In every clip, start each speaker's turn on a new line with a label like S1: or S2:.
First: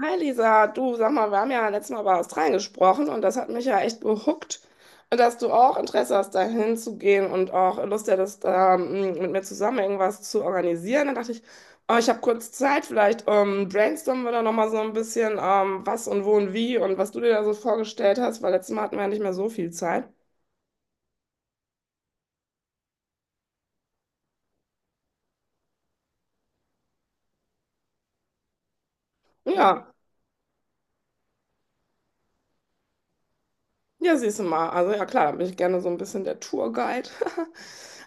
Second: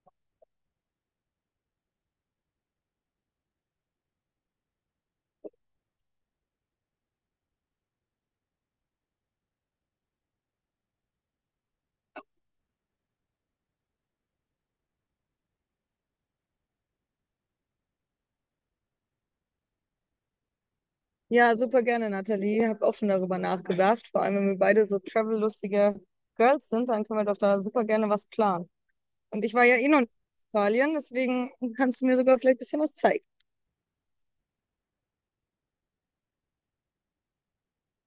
S1: Hi Lisa, du sag mal, wir haben ja letztes Mal über Australien gesprochen und das hat mich ja echt behuckt, dass du auch Interesse hast, da hinzugehen und auch Lust hättest, mit mir zusammen irgendwas zu organisieren. Dann dachte ich, oh, ich habe kurz Zeit, vielleicht brainstormen wir da nochmal so ein bisschen, was und wo und wie und was du dir da so vorgestellt hast, weil letztes Mal hatten wir ja nicht mehr so viel Zeit.
S2: Ja, super gerne, Nathalie. Hab auch schon darüber nachgedacht. Vor allem, wenn wir beide so travel-lustige Girls sind, dann können wir doch da super gerne was planen. Und ich war ja eh
S1: Ja.
S2: noch nicht in Italien, deswegen kannst du mir sogar vielleicht ein bisschen was zeigen.
S1: Ja, siehst du mal. Also ja, klar, da bin ich gerne so ein bisschen der Tourguide.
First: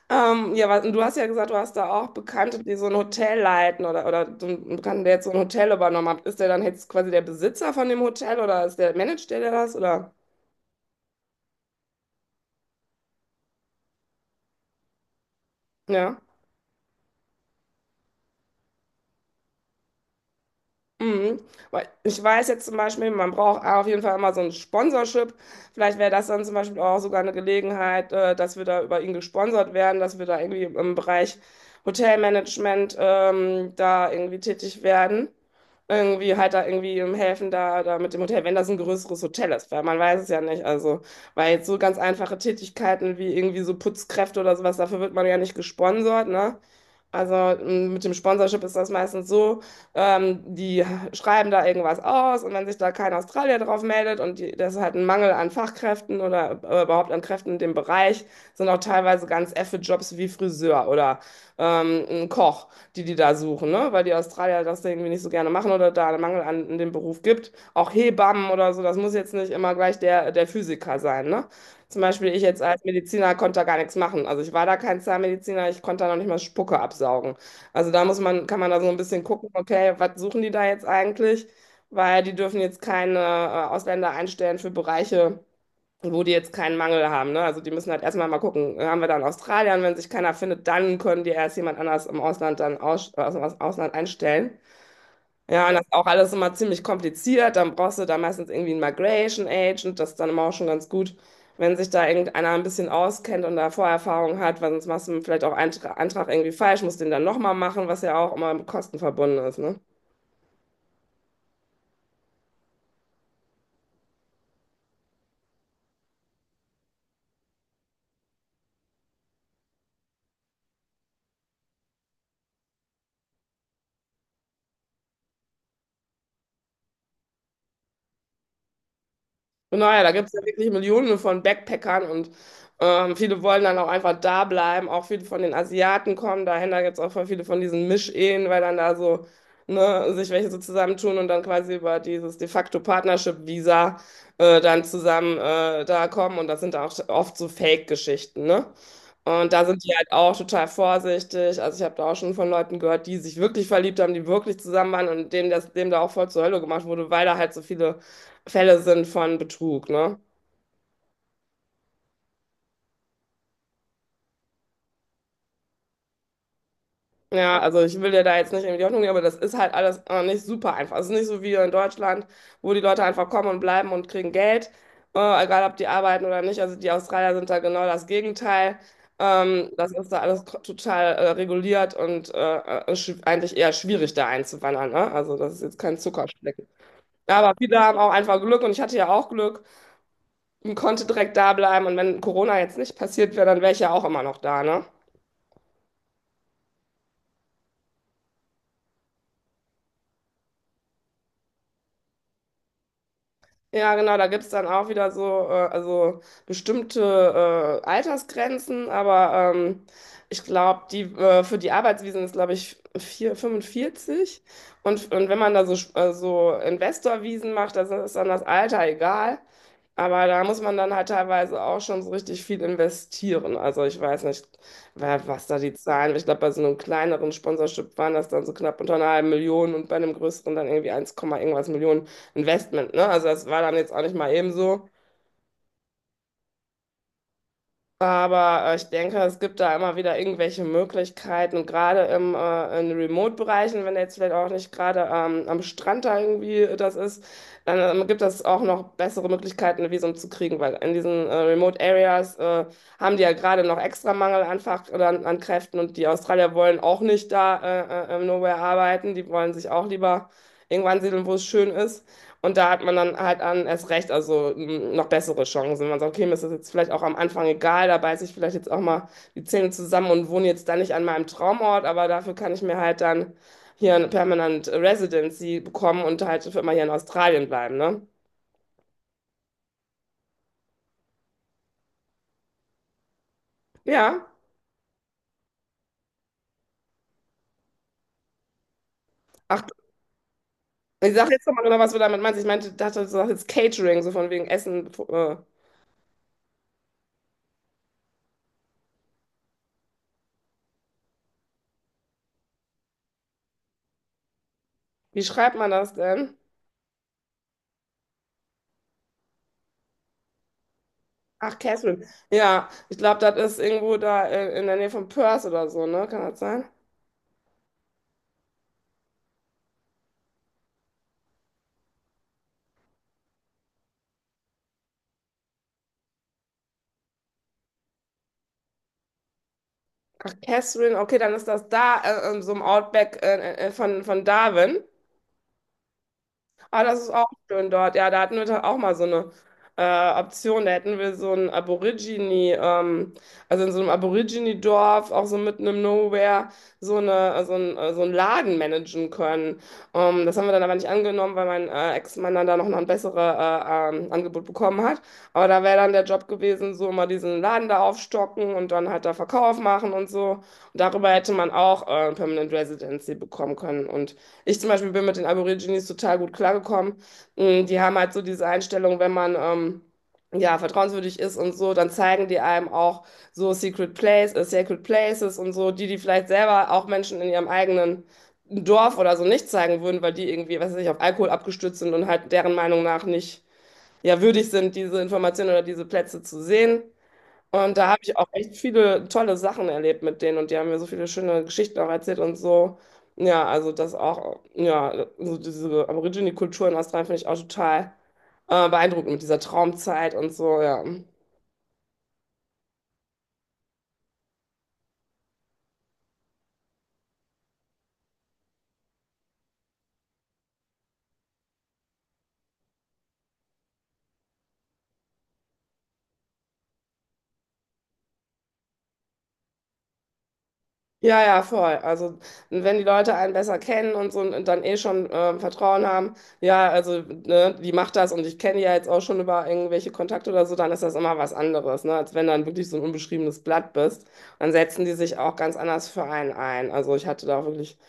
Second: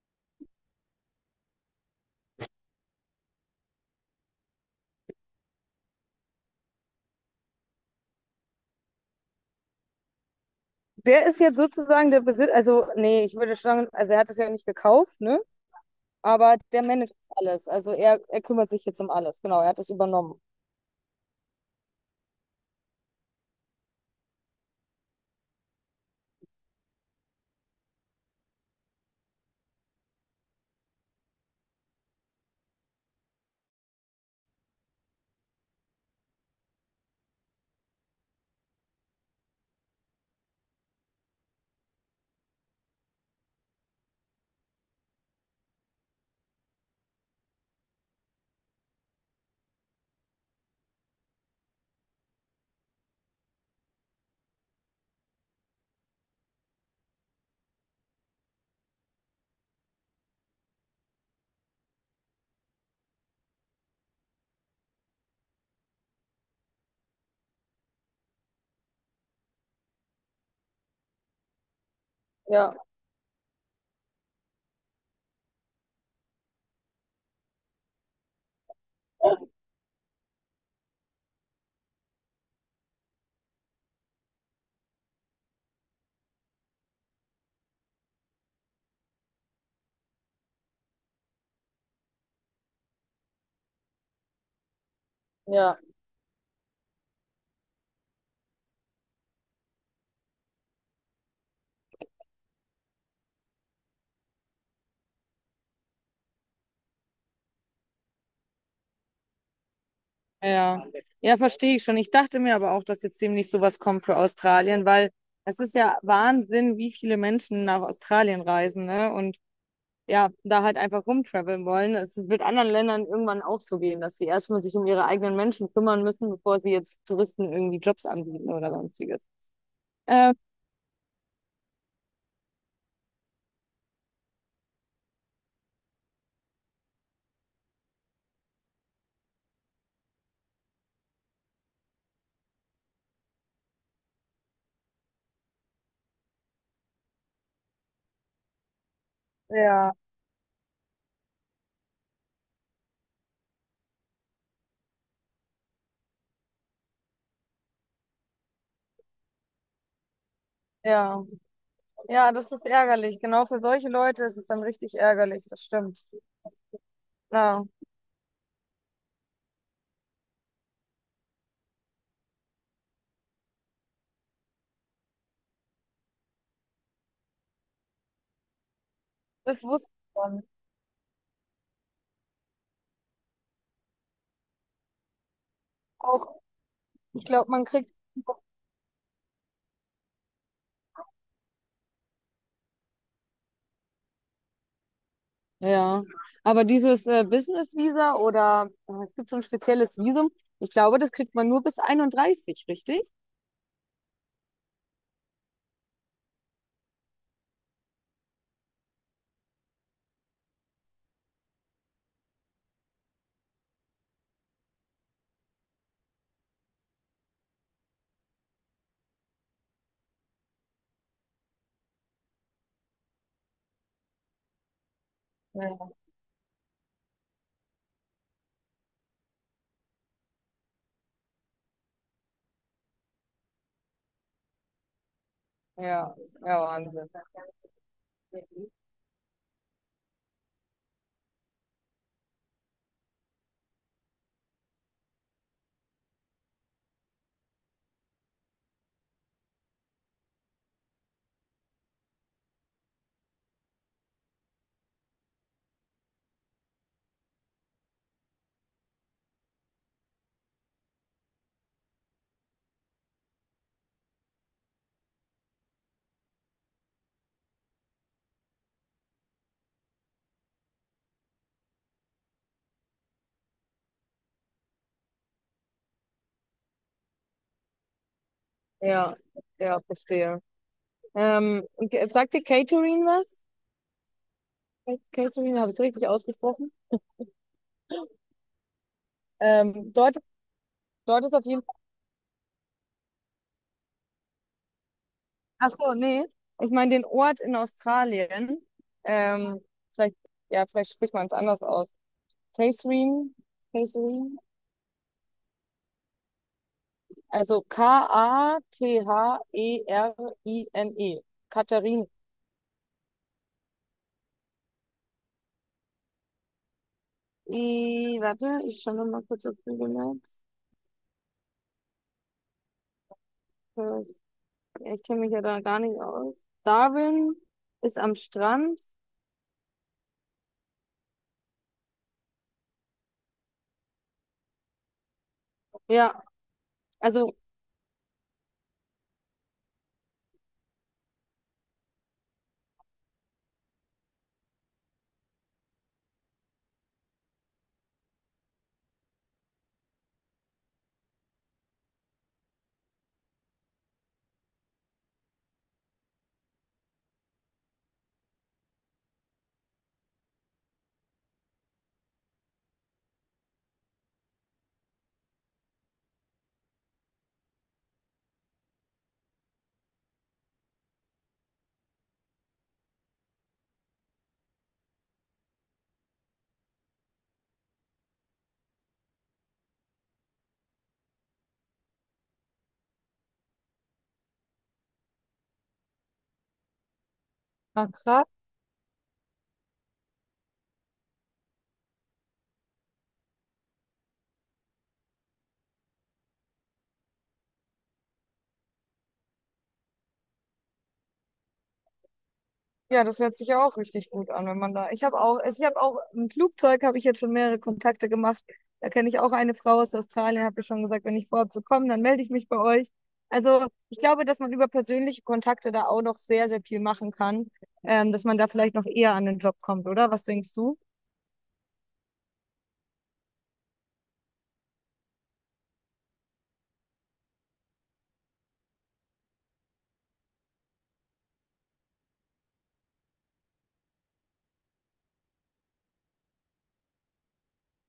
S1: Ja, was, und du hast ja gesagt, du hast da auch Bekannte, die so ein Hotel leiten oder so einen Bekannten, der jetzt so ein Hotel übernommen hat. Ist der dann jetzt quasi der Besitzer von dem Hotel oder ist der, managt der das oder?
S2: Der ist jetzt sozusagen der Besitz, also nee, ich würde sagen, also er hat es ja nicht gekauft, ne?
S1: Ja.
S2: Aber der managt alles. Also er kümmert sich jetzt um alles. Genau, er hat es übernommen.
S1: Mhm. Weil ich weiß jetzt zum Beispiel, man braucht auf jeden Fall immer so ein Sponsorship. Vielleicht wäre das dann zum Beispiel auch sogar eine Gelegenheit, dass wir da über ihn gesponsert werden, dass wir da irgendwie im Bereich Hotelmanagement da irgendwie tätig werden. Irgendwie halt da irgendwie im helfen da, da mit dem Hotel, wenn das ein größeres Hotel ist, weil man weiß es ja nicht. Also, weil jetzt so ganz einfache Tätigkeiten wie irgendwie so Putzkräfte oder sowas, dafür wird man ja nicht gesponsert, ne? Also mit dem Sponsorship ist das meistens so. Die schreiben da irgendwas aus, und wenn sich da kein Australier drauf meldet und die, das ist halt ein Mangel an Fachkräften oder überhaupt an Kräften in dem Bereich, sind auch teilweise ganz effe Jobs wie Friseur oder ein Koch, die da suchen, ne? Weil die Australier das irgendwie nicht so gerne machen oder da einen Mangel an in dem Beruf gibt. Auch Hebammen oder so, das muss jetzt nicht immer gleich der, der Physiker sein, ne? Zum Beispiel ich jetzt
S2: Ja,
S1: als Mediziner konnte da gar nichts machen. Also ich war da kein Zahnmediziner, ich konnte da noch nicht mal Spucke absaugen. Also da muss man, kann man da so ein bisschen gucken, okay, was suchen die da jetzt eigentlich? Weil die dürfen jetzt keine Ausländer einstellen für Bereiche, wo die jetzt keinen Mangel haben. Ne? Also die müssen halt erstmal mal gucken, haben wir da einen Australier? Und wenn sich keiner findet, dann können die erst jemand anders im Ausland dann aus dem Ausland einstellen. Ja, und
S2: ja.
S1: das ist auch alles immer ziemlich kompliziert. Dann brauchst du da meistens irgendwie einen Migration Agent. Das ist dann immer auch schon ganz gut, wenn sich da irgendeiner ein bisschen auskennt und da Vorerfahrung hat, weil sonst machst du vielleicht auch einen Antrag irgendwie falsch, musst den dann nochmal machen, was ja auch immer mit Kosten verbunden ist, ne?
S2: Ja, ja, verstehe ich schon. Ich dachte mir aber auch, dass jetzt demnächst sowas kommt für Australien, weil es ist ja Wahnsinn, wie viele Menschen nach Australien reisen, ne? Und ja, da halt einfach rumtraveln wollen. Es wird anderen Ländern irgendwann auch so gehen, dass sie erstmal sich um ihre eigenen Menschen kümmern müssen, bevor sie jetzt Touristen irgendwie Jobs anbieten oder sonstiges.
S1: Und naja, da gibt es
S2: Ähm,
S1: ja wirklich Millionen von Backpackern und viele wollen dann auch einfach da bleiben. Auch viele von den Asiaten kommen dahin. Da gibt es auch voll viele von diesen Mischehen, weil dann da so ne, sich welche so zusammentun und dann quasi über dieses de facto Partnership-Visa dann zusammen da kommen. Und das sind auch oft so Fake-Geschichten, ne? Und da sind die
S2: ja,
S1: halt auch total vorsichtig. Also ich habe da auch schon von Leuten gehört, die sich wirklich verliebt haben, die wirklich zusammen waren und denen das, dem da auch voll zur Hölle gemacht wurde, weil da halt so viele Fälle sind von Betrug, ne?
S2: ja. Ja, das ist ärgerlich. Genau für solche Leute ist es dann richtig ärgerlich, das stimmt.
S1: Ja,
S2: Ja,
S1: also ich will dir da jetzt nicht irgendwie die Hoffnung nehmen, aber das ist halt alles nicht super einfach. Es ist nicht so wie hier in Deutschland, wo die Leute einfach kommen und bleiben und kriegen Geld, egal ob die arbeiten oder nicht. Also die Australier sind da genau das Gegenteil.
S2: das
S1: Ähm,
S2: wusste
S1: das ist
S2: ich
S1: da alles
S2: schon.
S1: total reguliert und eigentlich eher schwierig, da einzuwandern, ne? Also das ist jetzt kein
S2: Auch,
S1: Zuckerschlecken.
S2: ich
S1: Ja,
S2: glaube,
S1: aber
S2: man
S1: viele
S2: kriegt.
S1: haben auch einfach Glück und ich hatte ja auch Glück und konnte direkt da bleiben. Und wenn Corona jetzt nicht passiert wäre, dann wäre ich ja auch immer noch da, ne?
S2: Ja, aber dieses Business Visa oder es gibt so ein spezielles Visum, ich glaube, das kriegt man nur bis 31, richtig?
S1: Ja, genau, da gibt's dann auch wieder so, also bestimmte Altersgrenzen, aber ich glaube, die für die Arbeitsvisen ist, glaube ich, 45. Und wenn man da so, so Investorvisen macht, das ist dann das Alter egal. Aber da muss man dann halt teilweise auch schon so richtig viel investieren. Also ich weiß nicht, was da die
S2: Ja,
S1: Zahlen, ich glaube, bei so einem kleineren Sponsorship waren das dann so knapp unter einer halben Million und bei einem größeren dann irgendwie eins Komma irgendwas Millionen. Investment, ne? Also das war dann jetzt auch nicht mal eben so.
S2: ja, ja, Wahnsinn.
S1: Aber ich denke, es gibt da immer wieder irgendwelche Möglichkeiten, und gerade in Remote-Bereichen, wenn jetzt vielleicht auch nicht gerade am Strand da irgendwie das ist, dann gibt es auch noch bessere Möglichkeiten, ein Visum zu kriegen, weil in diesen Remote-Areas haben die ja gerade noch extra Mangel an Fach oder an, an Kräften, und die Australier wollen auch nicht da im Nowhere arbeiten, die wollen sich auch lieber irgendwann siedeln, wo es schön ist. Und da hat man dann halt an, erst recht, also noch bessere Chancen. Man sagt, okay, mir ist das jetzt vielleicht auch am Anfang egal, da beiße ich vielleicht jetzt auch mal die Zähne zusammen und wohne jetzt dann nicht an meinem Traumort, aber dafür kann ich mir halt dann hier eine Permanent Residency bekommen und halt für immer hier in Australien bleiben, ne?
S2: Ja, ja, verstehe. Und sagt dir Catering was?
S1: Ja.
S2: Catering, habe ich es richtig ausgesprochen?
S1: Ach,
S2: Dort,
S1: ich
S2: dort
S1: sag
S2: ist auf
S1: jetzt
S2: jeden
S1: nochmal
S2: Fall.
S1: genau, was du damit meinst. Ich meinte, dachte, du sagst jetzt Catering, so von wegen Essen.
S2: Ach so, nee. Ich meine den Ort in Australien. Ähm, vielleicht, ja, vielleicht spricht man es anders aus. Catering, Catering.
S1: Wie schreibt man das denn?
S2: Also Katherine.
S1: Ach, Catherine.
S2: Katharin.
S1: Ja, ich glaube, das ist irgendwo da in der Nähe von Perth oder so, ne? Kann das sein?
S2: I, N E. Katharine. I, warte, ich schaue noch mal kurz auf Google Maps. Das- ich kenne mich ja da gar nicht aus. Darwin ist am Strand.
S1: Ach, Catherine, okay, dann ist das da in so einem Outback von Darwin.
S2: Ja,
S1: Ah, das ist auch
S2: also.
S1: schön dort. Ja, da hatten wir doch auch mal so eine Option. Da hätten wir so ein Aborigine, also in so einem Aborigine-Dorf, auch so mitten im Nowhere, so eine, so ein, so einen Laden managen können. Das haben wir dann aber nicht angenommen, weil mein Ex-Mann dann da noch ein besseres Angebot bekommen hat. Aber da wäre dann der Job gewesen, so mal diesen Laden da aufstocken und dann halt da Verkauf machen und so. Und darüber hätte man auch Permanent Residency bekommen können. Und ich zum Beispiel bin mit den Aborigines total gut klargekommen. Die haben halt so diese Einstellung, wenn man ja vertrauenswürdig ist und so, dann zeigen die einem auch so Secret Place, Sacred Places und so, die die vielleicht selber auch Menschen in ihrem eigenen Dorf oder so nicht zeigen würden, weil die irgendwie, was weiß ich, auf Alkohol abgestützt sind und halt deren Meinung nach nicht ja würdig sind, diese Informationen oder diese Plätze zu sehen. Und da habe ich auch echt viele tolle Sachen erlebt mit denen, und die haben mir so viele schöne Geschichten auch erzählt und so. Ja, also das auch, ja, also diese Aborigine-Kultur in Australien finde ich auch total beeindruckend mit dieser Traumzeit und so, ja.
S2: Ja, das hört sich ja auch richtig gut an, wenn man da. Ich habe auch, also ich habe auch im Flugzeug habe ich jetzt schon mehrere Kontakte gemacht. Da kenne ich auch eine Frau aus Australien, habe ich schon gesagt, wenn ich vorhabe zu kommen, dann melde ich mich bei euch. Also ich glaube, dass man über persönliche Kontakte da auch noch sehr, sehr viel machen kann, dass man da vielleicht noch eher an den Job kommt, oder? Was denkst du?
S1: Ja, ja, voll. Also, wenn die Leute einen besser kennen und so und dann eh schon Vertrauen haben, ja, also, ne, die macht das und ich kenne die ja jetzt auch schon über irgendwelche Kontakte oder so, dann ist das immer was anderes, ne, als wenn du dann wirklich so ein unbeschriebenes Blatt bist. Dann setzen die sich auch ganz anders für einen ein. Also, ich hatte da wirklich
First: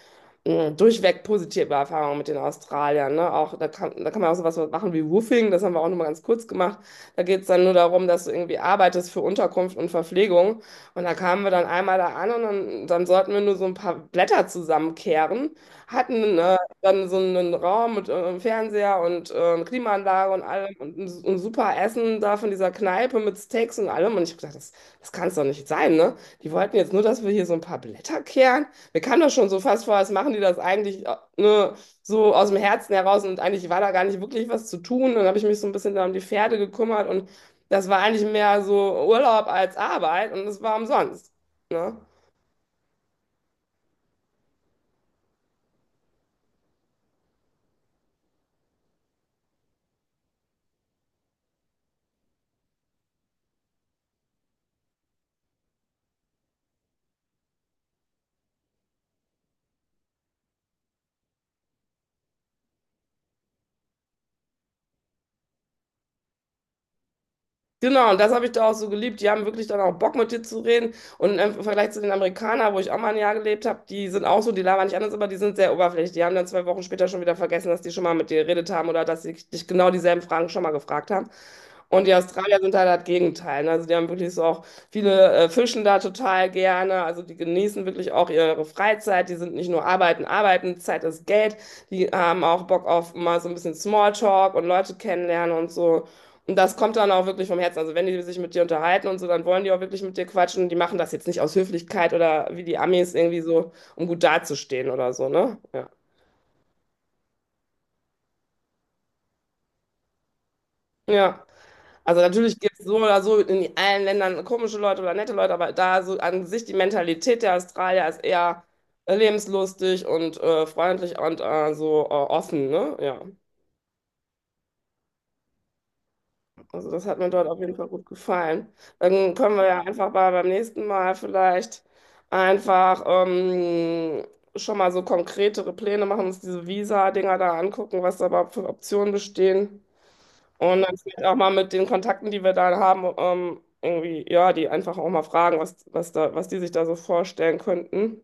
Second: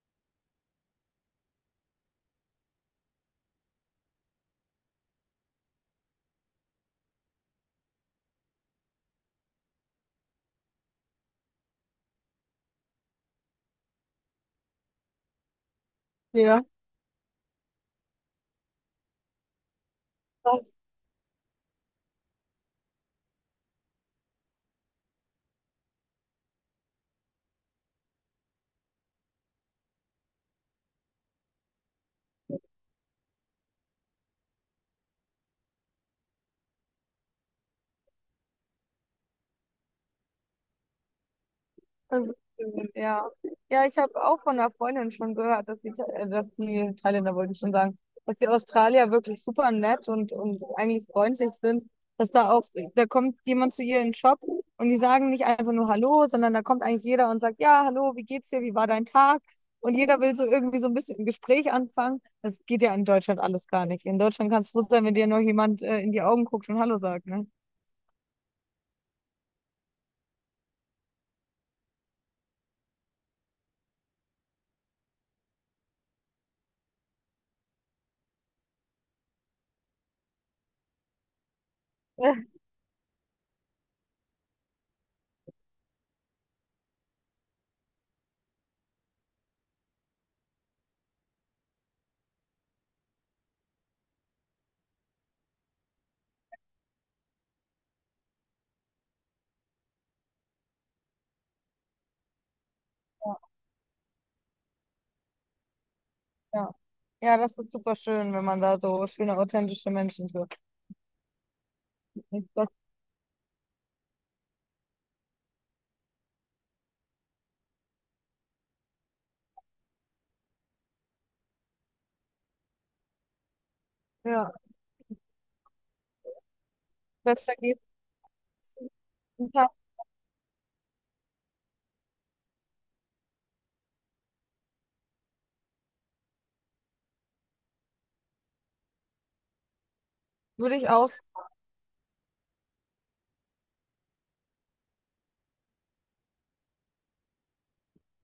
S1: durchweg positive Erfahrungen mit den Australiern. Ne? Auch, da kann man auch sowas machen wie Woofing, das haben wir auch nochmal ganz kurz gemacht. Da geht es dann nur darum, dass du irgendwie arbeitest für Unterkunft und Verpflegung. Und da kamen wir dann einmal da an und dann, dann sollten wir nur so ein paar Blätter zusammenkehren, hatten
S2: Ja.
S1: dann so einen Raum mit Fernseher und Klimaanlage und allem und ein super Essen da von dieser Kneipe mit Steaks und allem. Und ich habe gedacht, das, das kann es doch nicht sein, ne? Die wollten jetzt nur, dass wir hier so ein paar Blätter kehren, mir kam das schon so fast vor, was machen die das eigentlich, ne, so aus dem Herzen heraus, und eigentlich war da gar nicht wirklich was zu tun. Dann habe ich mich so ein bisschen da um die Pferde gekümmert, und das war eigentlich mehr so Urlaub als Arbeit, und es war umsonst, ne?
S2: Das ja. Ja, ich habe auch von einer Freundin schon gehört, dass dass die Thailänder, wollte ich schon sagen, dass die Australier wirklich super nett und eigentlich freundlich sind. Dass da auch, da kommt jemand zu ihr in den Shop und die sagen nicht einfach nur Hallo, sondern da kommt eigentlich jeder und sagt, ja, hallo, wie geht's dir, wie war dein Tag? Und jeder will so irgendwie so ein bisschen ein Gespräch anfangen. Das geht ja in Deutschland alles gar nicht. In Deutschland kannst du froh sein, wenn dir nur jemand in die Augen guckt und Hallo sagt, ne?
S1: Genau, und das habe ich da auch so geliebt. Die haben wirklich dann auch Bock, mit dir zu reden. Und im Vergleich zu den Amerikanern, wo ich auch mal ein Jahr gelebt habe, die sind auch so, die labern nicht anders, aber die sind sehr oberflächlich. Die haben dann 2 Wochen später schon wieder vergessen, dass die schon mal mit dir geredet haben oder dass sie dich genau dieselben Fragen schon mal gefragt haben. Und die Australier sind halt das Gegenteil. Ne? Also die haben wirklich so auch viele fischen da total gerne. Also die genießen wirklich auch ihre Freizeit. Die sind nicht nur arbeiten, arbeiten, Zeit ist Geld. Die haben auch Bock auf mal so ein bisschen Smalltalk und Leute kennenlernen und so. Und das kommt dann auch wirklich vom Herzen. Also wenn die sich mit dir unterhalten und so, dann wollen die auch wirklich mit dir quatschen. Die machen das jetzt nicht aus Höflichkeit oder wie die Amis irgendwie so, um gut dazustehen oder so, ne? Ja.
S2: Ja. Ja, das ist super schön, wenn man da so schöne, authentische Menschen trifft.
S1: Ja. Also natürlich
S2: Besser,
S1: gibt es so oder so in allen Ländern komische Leute oder nette Leute, aber da so an sich die Mentalität der Australier ist eher lebenslustig und freundlich und offen, ne? Ja.
S2: ja,
S1: Also das hat mir dort
S2: besser
S1: auf jeden Fall
S2: geht's.
S1: gut gefallen. Dann können wir
S2: Guten.
S1: ja einfach mal beim nächsten Mal vielleicht einfach schon mal so konkretere Pläne machen, uns diese Visa-Dinger da angucken, was da überhaupt für Optionen bestehen.
S2: Würde
S1: Und
S2: ich
S1: dann
S2: aus.
S1: vielleicht auch mal mit den Kontakten, die wir da haben, irgendwie, ja, die einfach auch mal fragen, was, was da, was die sich da so vorstellen könnten.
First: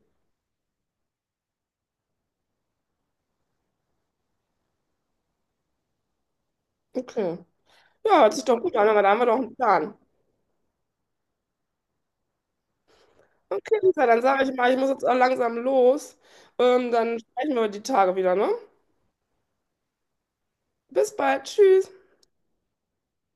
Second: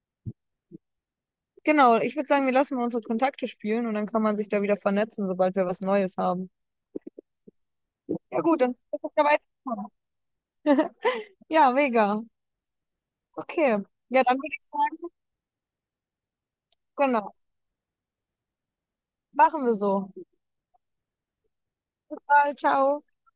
S2: Genau, ich würde sagen, wir lassen mal unsere Kontakte spielen und dann kann man sich da wieder vernetzen, sobald wir was Neues haben.
S1: Okay. Ja, hört
S2: Ja
S1: sich doch
S2: gut, dann
S1: gut an, aber
S2: ist
S1: da
S2: es
S1: haben
S2: ja
S1: wir doch einen
S2: weiterkommen.
S1: Plan.
S2: Ja, mega. Okay.
S1: Okay, Lisa, dann
S2: Ja, dann
S1: sage ich
S2: würde ich,
S1: mal, ich muss jetzt auch langsam los. Dann
S2: genau,
S1: sprechen wir die Tage wieder, ne?
S2: machen wir so.
S1: Bis bald. Tschüss.
S2: Bye, ciao.